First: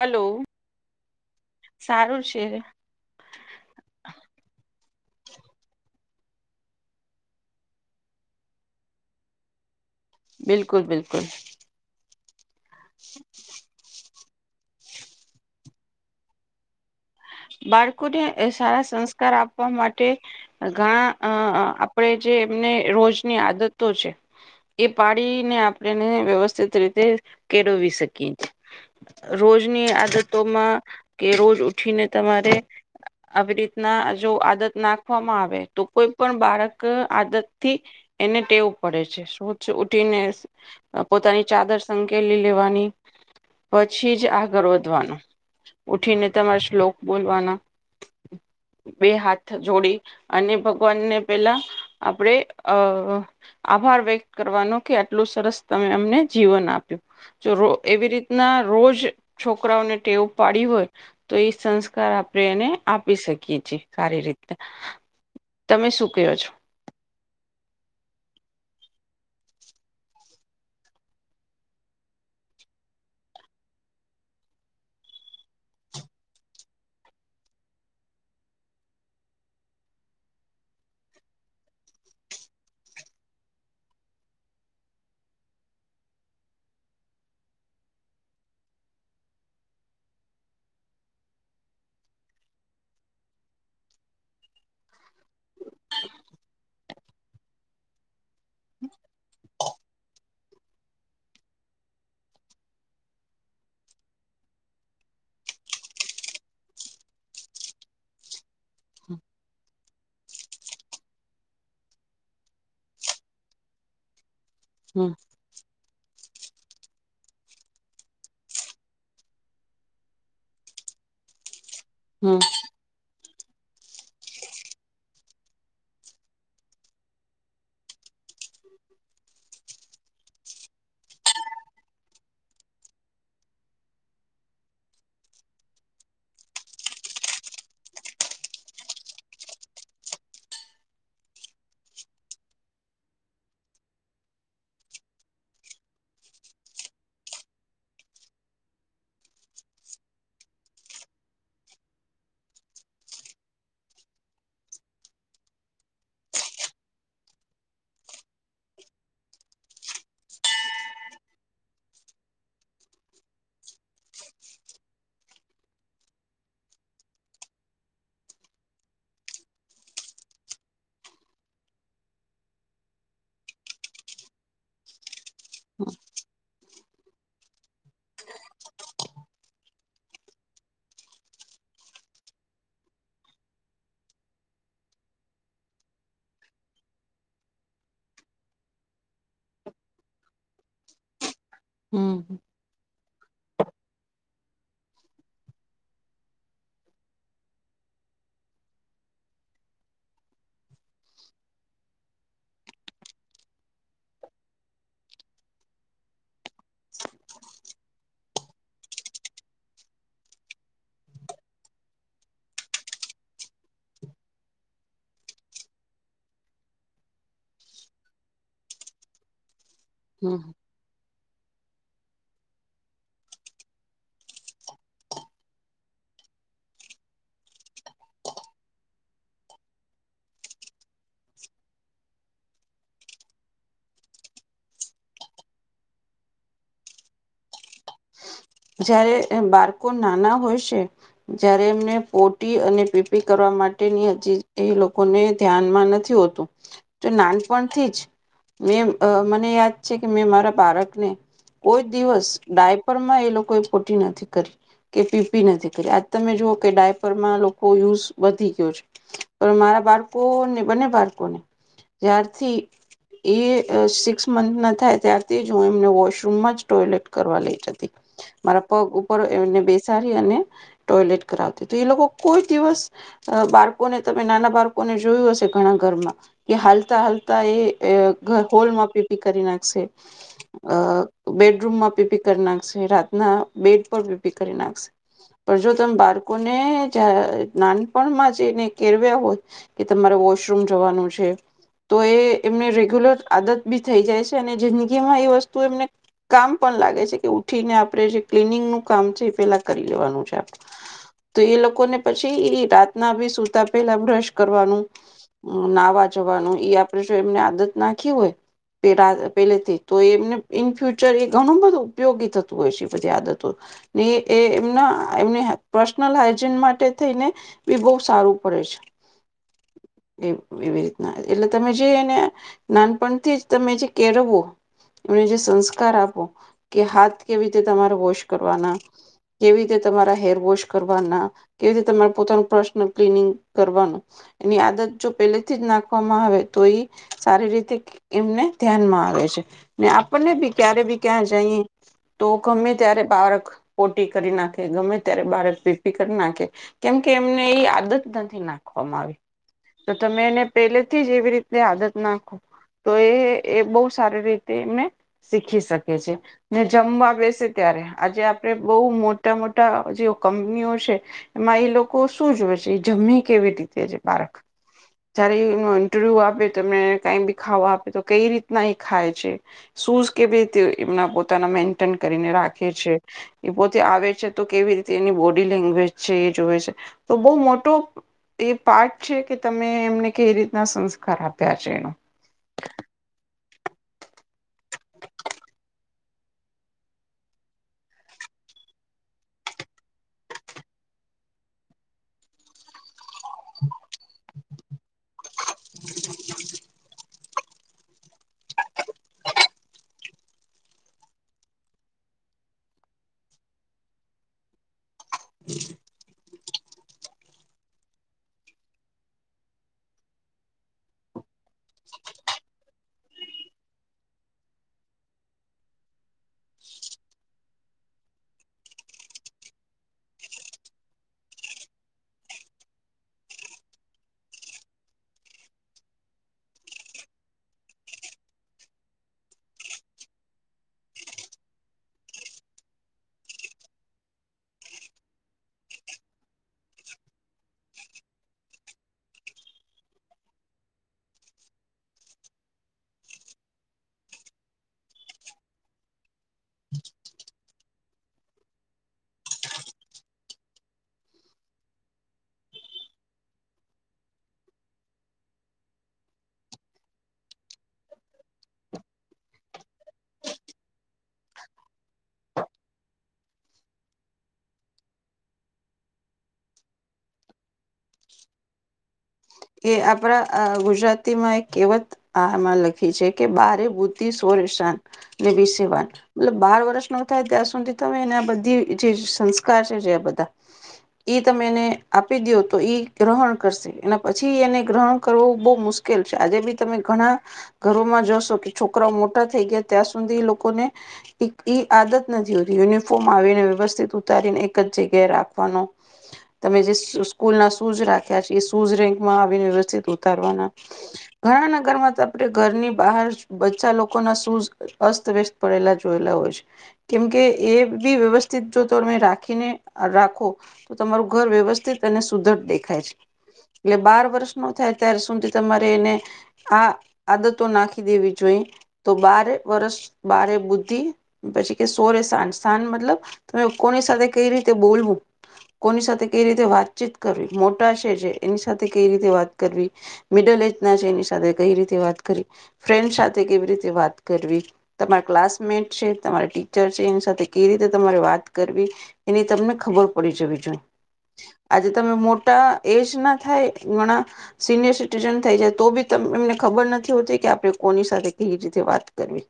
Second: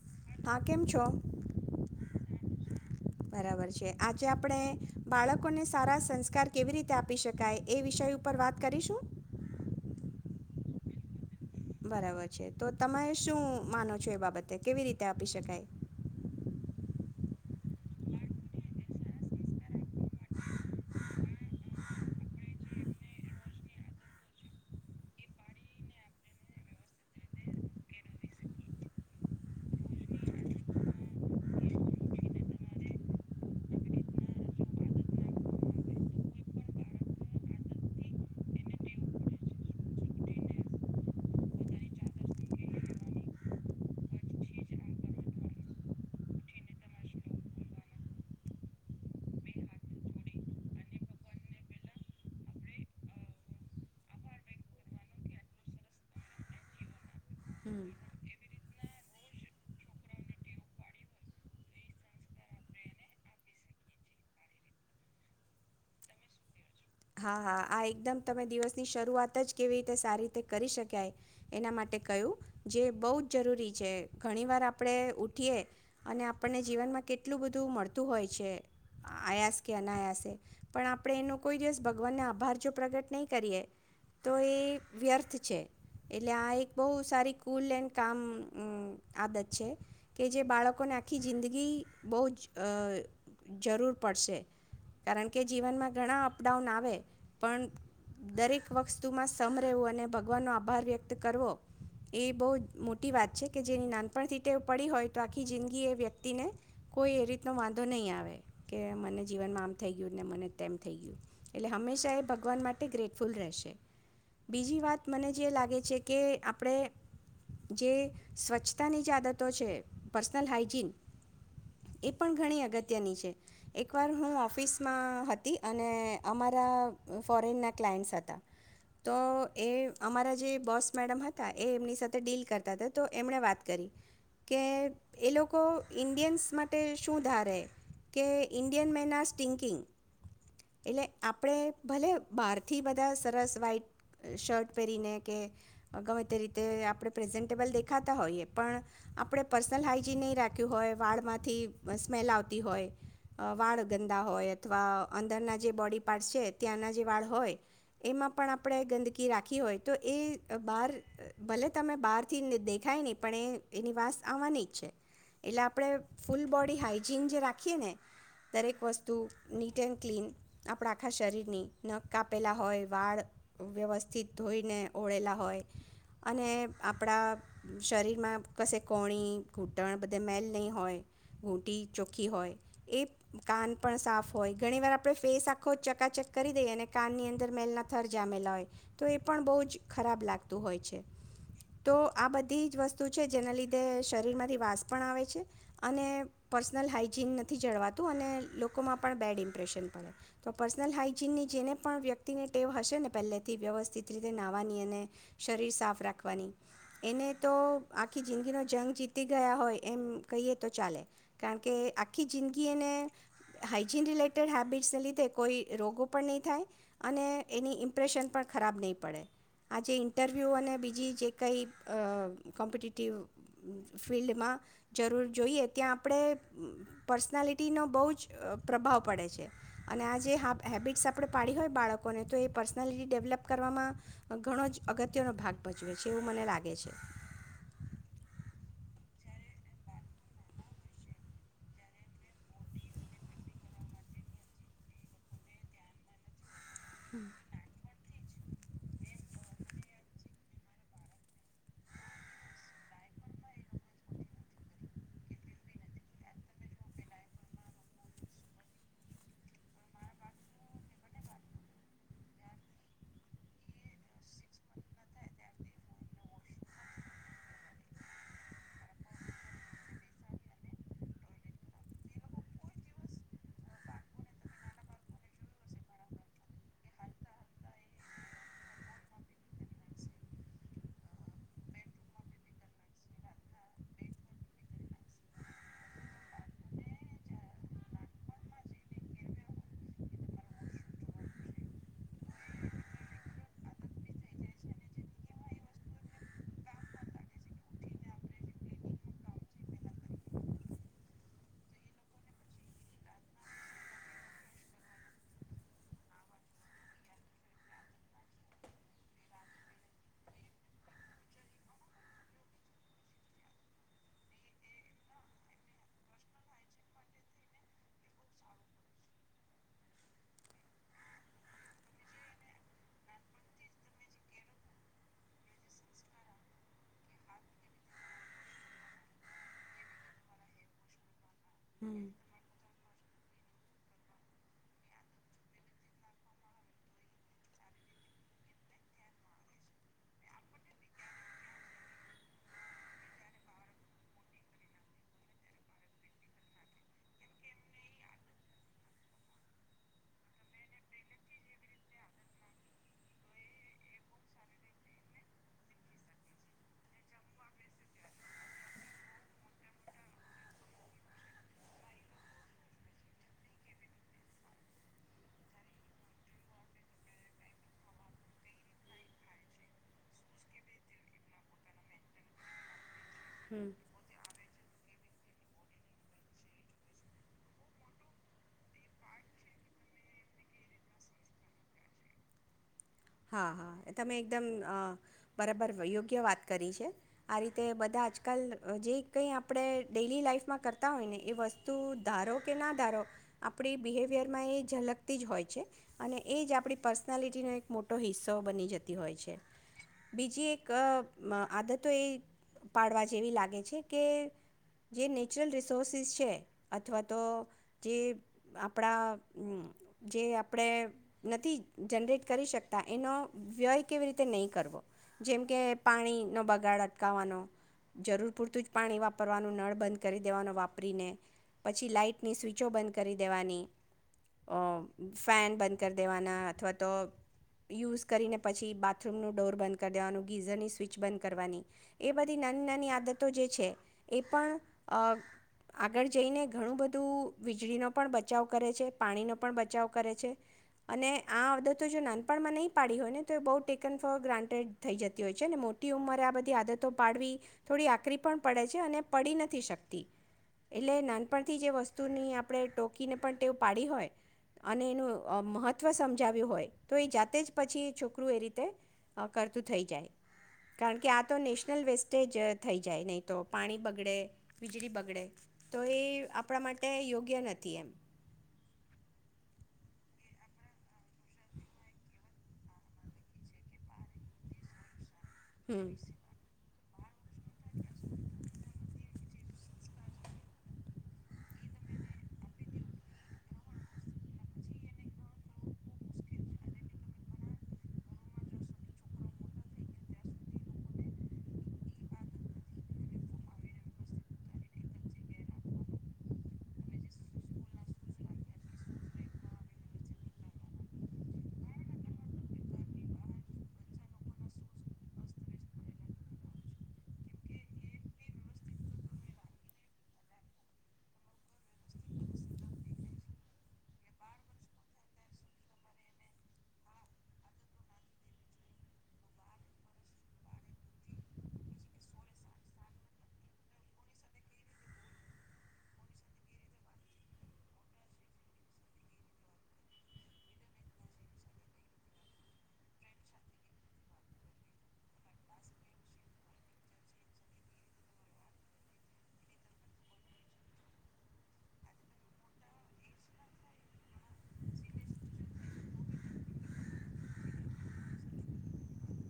Hello હા કેમ છો સારું છે બરાબર છે આજે આપડે બાળકોને સારા સંસ્કાર કેવી રીતે આપી શકાય એ વિષય ઉપર વાત કરીશું બિલકુલ બિલકુલ બ તો તમે શું માનો છો એ બાબત તે કેવી રીતે આપી શકાય બાળકોને સારા સંસ્કાર આપવા માટે ઘણા અ આપણે જે એમને રોજની આદતો છે એ પાડીને આપણેને વ્યવસ્થિત રીતે કેળવી શકીએ રોજની આદતોમાં કે રોજ ઉઠીને તમારે આવી રીતના જો આદત નાખવામાં આવે તો કોઈ પણ બાળક આદત થી એને ટેવું પડે છે શો ઉઠીને પોતાની ચાદર સંકેલી લેવાની પછી જ આગળ વધવાનું ઉઠીને તમારે શ્લોક બોલવાના બે હાથ જોડી અને ભગવાનને પેલા આપડે અ આભાર વ્યક્ત કરવાનો કે આટલું સરસ તમે અમને જીવન આપ્યું જો હમ એવી રીતના રોજ છોકરાઓને ટેવ પાડી હોય તો એ સંસ્કાર સંસ્કાર આપણે એને આપી શકીએ છીએ સારી રીતે તમે શું કયો છો હા હા આ એકદમ તમે દિવસની શરૂઆત જ કેવી રીતે સારી રીતે કરી શકાય એના માટે કહ્યું જે બહુ જ જરૂરી છે ઘણીવાર આપણે ઉઠીએ અને આપણને જીવનમાં કેટલું બધું મળતું હોય છે આયાસ કે અનાયાસે પણ આપણે એનો કોઈ દિવસ ભગવાનને આભાર જો પ્રગટ નહીં કરીએ તો એ વ્યર્થ છે એટલે આ એક બહુ સારી કુલ એન્ડ કામ આદત છે કે જે બાળકોને આખી જિંદગી બહુ જ જરૂર પડશે કારણ કે જીવનમાં ઘણા અપડાઉન આવે પણ દરેક વસ્તુમાં સમ વું અને ભગવાન નો આભાર વ્યક્ત કરવો એ બહુ મોટી વાત છે કે જેની નાનપણથી ટેવ પડી હોય તો આખી જિંદગી એ વ્યક્તિને કોઈ એ રીતનો વાંધો નહી આવે કે મને જીવનમાં આમ થઈ ગયું ને મને તેમ થઈ ગયું એટલે હંમેશા એ ભગવાન માટે ગ્રેટફુલ રહેશે બીજી વાત હમ મને જે લાગે છે છે કે આપણે જે સ્વચ્છતાની જે આદતો છે પર્સનલ હાઈજીન એ પણ હમ ઘણી અગત્ય અત્યાર ની છે એકવાર હું ઓફિસમાં હતી અને અમારા ફોરેનના ક્લાયન્ટ્સ હતા તો એ અમારા જે બોસ મેડમ હતા એ એમની સાથે ડીલ કરતા હતા તો એમણે વાત કરી કે એ લોકો ઇન્ડિયન્સ માટે શું ધારે કે ઇન્ડિયન મેન આ સ્ટિન્કિંગ એટલે આપણે ભલે બહારથી બધા સરસ વ્હાઈટ શર્ટ પહેરીને કે ગમે તે રીતે આપણે પ્રેઝન્ટેબલ દેખાતા હોઈએ પણ આપણે પર્સનલ હાાઈજીન નહીં રાખ્યું હોય વાળમાંથી સ્મેલ આવતી હોય વાળ ગંદા હોય અથવા અંદરના જે બોડી પાર્ટસ છે ત્યાંના જે વાળ હોય એમાં પણ આપણે ગંદકી રાખી હોય તો એ બહાર ભલે તમે બહારથી દેખાય નહીં પણ એ એની વાસ આવવાની જ છે એટલે આપણે ફૂલ બોડી હાઈજીન જે રાખીએ ને દરેક વસ્તુ નીટ એન્ડ ક્લીન આપણા આખા શરીરની નખ કાપેલા હોય વાળ વ્યવસ્થિત ધોઈને ઓળેલા હોય અને આપણા શરીરમાં કશે કોણી ઘૂંટણ બધે મેલ નહીં હોય ઘૂંટી ચોખ્ખી હોય એ કાન પણ સાફ હોય ઘણીવાર આપણે ફેસ આખો ચકાચક કરી દઈ અને કાનની અંદર મેલના થર જામેલા હોય તો એ પણ બહુ જ ખરાબ લાગતું હોય છે તો આ હમ બધી જ વસ્તુ છે જેના લીધે શરીરમાંથી વાસ પણ આવે છે અને પર્સનલ હાઈજીન નથી જળવાતું અને લોકોમાં પણ બેડ ઇમ્પ્રેશન પડે તો પર્સનલ હાઈજીનની જેને પણ વ્યક્તિને ટેવ હશે ને પહેલેથી વ્યવસ્થિત રીતે નાહવાની અને શરીર સાફ રાખવાની એને તો આખી જિંદગીનો જંગ જીતી ગયા હોય એમ કહીએ તો ચાલે કારણ કે આખી જિંદગી એને હાઈજીન રિલેટેડ હેબિટ્સને લીધે કોઈ રોગો પણ નહીં થાય અને એની ઇમ્પ્રેશન પણ ખરાબ નહી પડે આજે હમ ઇન્ટરવ્યુ અને બીજી જે કઈ અ કોમ્પિટટિવ ફિલ્ડમાં જરૂર જોઈએ ત્યાં આપણે પર્સનાલિટીનો બહુ જ પ્રભાવ પડે છે અને આ જે હ હેબિટ્સ આપણે પાડી હોય બાળકોને તો એ પર્સનાલિટી ડેવલપ કરવામાં ઘણો જ અગત્યનો ભાગ ભજવે છે એવું મને લાગે છે જયારે બાળકો નાના હોય છે જ્યારે એમને પોટી અને પીપી કરવા માટેની હજી એ લોકોને ધ્યાનમાં નથી હોતું તો નાનપણથી જ મે મને યાદ છે કે મેં મારા બાળકને કો દિવસ ડાયપરમાં એ લોકો પોટી નથી કરી કે પીપી નથી કરી આજ તમે જોઓ કે ડાયપરમાં લોકો યુઝ વધી ગયો છે પણ મારા બાળકોને બંને બાળકોને જ્યારથી એ સિક્સ મંથ ના થાય ત્યારથી જ હું એમને વોશરૂમમાં જ ટોયલેટ કરવા લઈ જતી મારા પગ ઉપર એમને બેસાડી અને ટોયલેટ કરાવતી તો એ લોકો કોઈ દિવસ અ બાળકોને તમે નાના બાળકોને જોયું હશે ઘણા ઘરમાં કે હાલતા હાલતા એ હોલમાં પીપી કરી નાખશે અ બેડરૂમમાં પીપી કરી નાખશે રાત ના બેડ પીપી કરી નાખશે પણ જો તમે બાળકોને જયા નાનપણમાં જઈને કેરવ્યા હોય કે તમારે વોશરૂમ જવાનું છે તો એ એમને રેગ્યુલર આદત બી થઈ જાય છે અને જિંદગી માં એ વસ્તુ એમને કામ પણ લાગે છે કે ઉઠીને આપ જે ક્લીનિંગનુ કામ છે એ પેલા કરી લેવાનું છે આપ તો એ લોકોને પછી એ રાતના બી સુતા પેલા બ્રશ કરવાનું નાહવા જવાનું એ આપણે જો એમને આદત નાખી હોય પહેલેથી તો એમને ઈન ફ્યુચર એ ઘણું બધું ઉપયોગી થતું બધી આદતો ને એમના એમને પર્સનલ હાઈજીન માટે થઈને બી બહુ સારું પડે છે એવી રીતના એટલે તમે જે એને નાનપણથી જ તમે જે કેળવો એમને જે સંસ્કાર આપો કે હાથ કેવી રીતે તમારે વોશ કરવાના કેવી રીતે તમારા હેર વોશ કરવાના કેવી રીતે હમ તમારે પોતાનો પ્રશ્ન કનિંગ કરવાનું એની આદત જો પેલેથી જ નાખવામાં આવે તો એ સારી રીતે એમને ધ્યાનમાં આવે છે ને આપણને બી ક્યારે બી ક્યાં જઈ તો ગમે ત્યારે બાળક પોટી કરી નાખે ગમે ત્યારે બાળક પીપી કરી નાખે કેમ કે એમને એ આદત નથી નાખવામાં આવી તો તમે એને પહેલેથી જ એવી રીતે આદત નાખો તો એ એ બહુ સારી રીતે એને શીખી શકે છે. જમવા બેસે ત્યારે આજે આપડે બહુ મોટા મોટા જે કંપનીઓ છે એમાં એ લોકો શું જોવે છે એ જમ કેવી રીતે છે બાળક જયારે એ ઇન્ટરવ્યુ આપે તો એમને કઈ બી ખાવા આપે તો કઈ રીતના એ ખાય છે શૂઝ કેવી રીતે એમના પો પોતાના મેન્ટેન કરીને રાખે છે. એ હમ પોતે આવે છે તો કેવી રીતે એની બોડી લેંગ્વેજ છે એ જોવે છે તો બહુ મોટો એ પાર્ટ છે કે તમે એમને કેવી રીતના સંસ્કાર આપ્યા છે એનો હા હા તમે એકદમ બરાબર યોગ્ય વાત કરી છે આ રીતે બધા આજકાલ જે કંઈ આપણે ડેલી લાાઈફમાં કરતા હોય ને એ વસ્તુ ધારો કે ના ધારો આપણી બવિયર જલકતી જ હોય છે અને એ આપ પ નાલીટીના એક મો મોટો હિસ્સો બની જતી હોય છે બીજી એક અ આદતો એ પાડવા જેવી લાગે છે કે જે નેચરલ રિસોર્સિસ છે. અથવા તો જે આપણા જે આપણે નથી જનરેટ કરી શક એનો વ્યય કેવી રીતે નહીં કરવો જેમ કે પાણીનો બગાડ અટકાવવાનો જરૂર પૂરતું જ પાણી વાપરવાનું નળ બંધ કરી દેવાનો વાપરીને પછી લાઈટની સ્વિચો બંધ કરી દેવાની અ ફેન બંધ કરી દેવાના અથવા તો યુઝ કરીને પછી બાથરૂમનુ ડોર બંધ કરી દેવાનુ ગીઝરની સ્વિચ બંધ કરવાની એ બધી નાની નાની આદતો જે છે એ પણ આગળ જઈને ઘણું બધું વીજળીનો પણ બચાવ કરે છે પાણીનો પણ બચાવ કરે છે અને આ આદતો જો નાન નાણપણમા નહી પાડી હોય ને તો એ બહુ ટેકન ફોર ગ્રાન્ટેડ થઈ જતી હોય છે અનેને મોટી ઉંમરે આ બધી આદતો પાડવી થોડી આકરી પણ પડે છે અને પડી નથી શકતી એટલે નાનપણથી જે વસ્તુની આપણે ટોકીને પણ તેવ પાડી હોય અને એનું અમહત્વ સમજાવ્યું હોય તો એ જાતે જ પછી છોકરું એ રીતે કરતું થઈ જાય કારણ કે આ તો નેશનલ વેસ્ટેજ થઈ જાય નહીં તો પાણી બગડે વીજળી બગડે તો એ આપણા માટે યોગ્ય નથી એમ એ આપણા અ ગુજરાતીમા એક કહેવત આમા લખી છે કે બારે બુદધિ સોરેશાન ને વીસે વાન હમ એટલે બાર વર્ષ થાય ત્યાં સુધી તમે એને આ બધી જે સંસ્કાર છે જે બધા એ તમે એને આપી દયો તો એ ગ્રહણ કરશે એના પછી એ ગ્રહણ કરવું બહુ મુશ્કેલ છે આજે બી તમે ઘણા ઘરોમા જોશો કે છોકરાઓ મોટા થઈ ગયા ત્યાં સુધી એ લોકોને ઈ ઈઆદત નથી હોતી યુનિફોર્મ આવીને વ્યવસ્થિત ઉતારીને એક જ જગ્યાએ રાખવાનો તમે જે સ્કૂલ ના શૂઝ રાખ્યા છે એ શૂઝ ર આવીને વ્યવસ્થિત ઉતારવાના ઘણા નગરમા આપણે ઘરની બહાર બચા લોકોના શૂઝ અસ્તવ્યસ્ત પડેલા જોયેલા હોય છે કેમકે એ બી વ્યવસ્થિત જો ત તમે રાખીને રાખો તો તમારું ઘર વ્યવસ્થિત અને સુદઢ દેખાય છે. એટલે બાર વર્ષ નો થાય ત્યારે સુધી તમારે એને આ આદતો નાખી દેવી જોઈ તો બારે વર્ષ બારે બુદ્ધિ પછી કે સોળે સાન સાન મતલબ કોની સાથે કઈ રીતે બોલવુ કોની સાથે કઈ રીતે વાતચીત કરવી મોટા છે જે વાત કરવી મિડલ એજ ના છે એની સાથે કઈ રીતે વાત કરવી ફ્રેન્ડ સાથે કેવી રીતે વાત કરવી તમારા ક્લાસમેટ છે તમારા ટીચર છે એની સાથે કઈ રીતે તમારે વાત કરવી એની તમને ખબર પડી જવી જોઈ આજે તમે મોટા એજ ના ઘણા સિનિયર સિટીઝાન થાય જાય તો બી એમને ખબર નથી હોતી કે આપણે કોની સાથે કેવી રીતે વાત કરવી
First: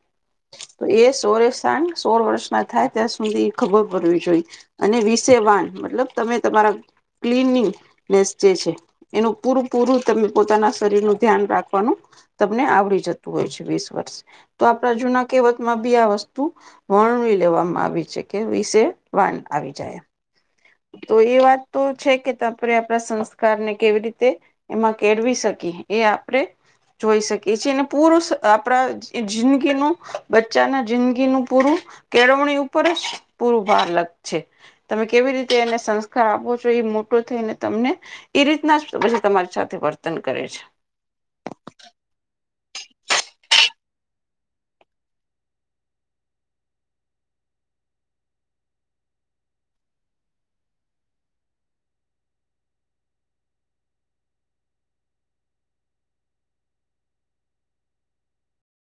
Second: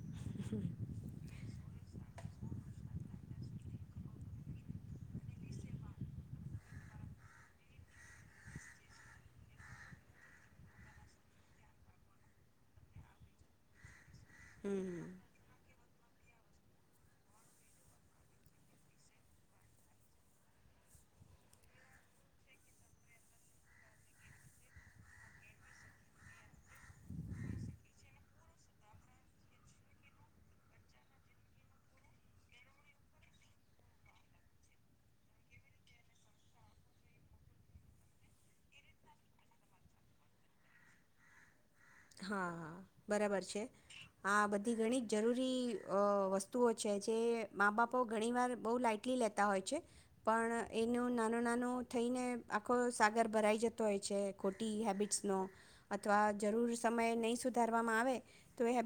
તો એ સોરેસાન સોળ વર્ષ ના થાય ત્યાં સુધી ખબર પડવી જોઈ અને વિષ વાન મતલબ તમે તમારા કક્લીનિંગનેસ જે છે. એનું પૂરું પૂરું તમે પોતાના શરીર નું ધ્યાન રાખવાનું તમને આવડી જતુ હોય છે વીસ વર્ષ તો આપડા હમ જૂના કહેવતમા- આ વસ્તુ વર્વી લેવામા આવી છે કે વિષે વાન આવી જાય તો એ વાત તો છે કે તમાણે આપણા સંસ્કારને કેવી રીતે એમા કેળવી શકીએ એ આપણે જોઈ શકીએ છીએ અને પૂરું આપણા જિંદગીનુ બચ્ચાના જિંદગીનુ પૂરું કેળવણી ઉપર જ પૂરું ભાર લગ છે તમે કેવી રીતે એને સંસ્કાર આપો છો એ મોટો થઈને તમને એ રીતના જ તમારી સાથે વર્તન કરે છે. હા હા બરાબર છે આ બધી ઘણી જ જરૂરી અ વસ્તુઓ છે જે મા બાપો ઘણીવાર બહુ લાઇટલી લેતા હોય છે પણ એનુ નાનુ નાનુથઈને આખો સાગર ભરાઈ જતો હોય છે ખોટી હેબિટ્સનો અથવા જરૂર સમયે નહીં સુધારવામા આવે તો એ-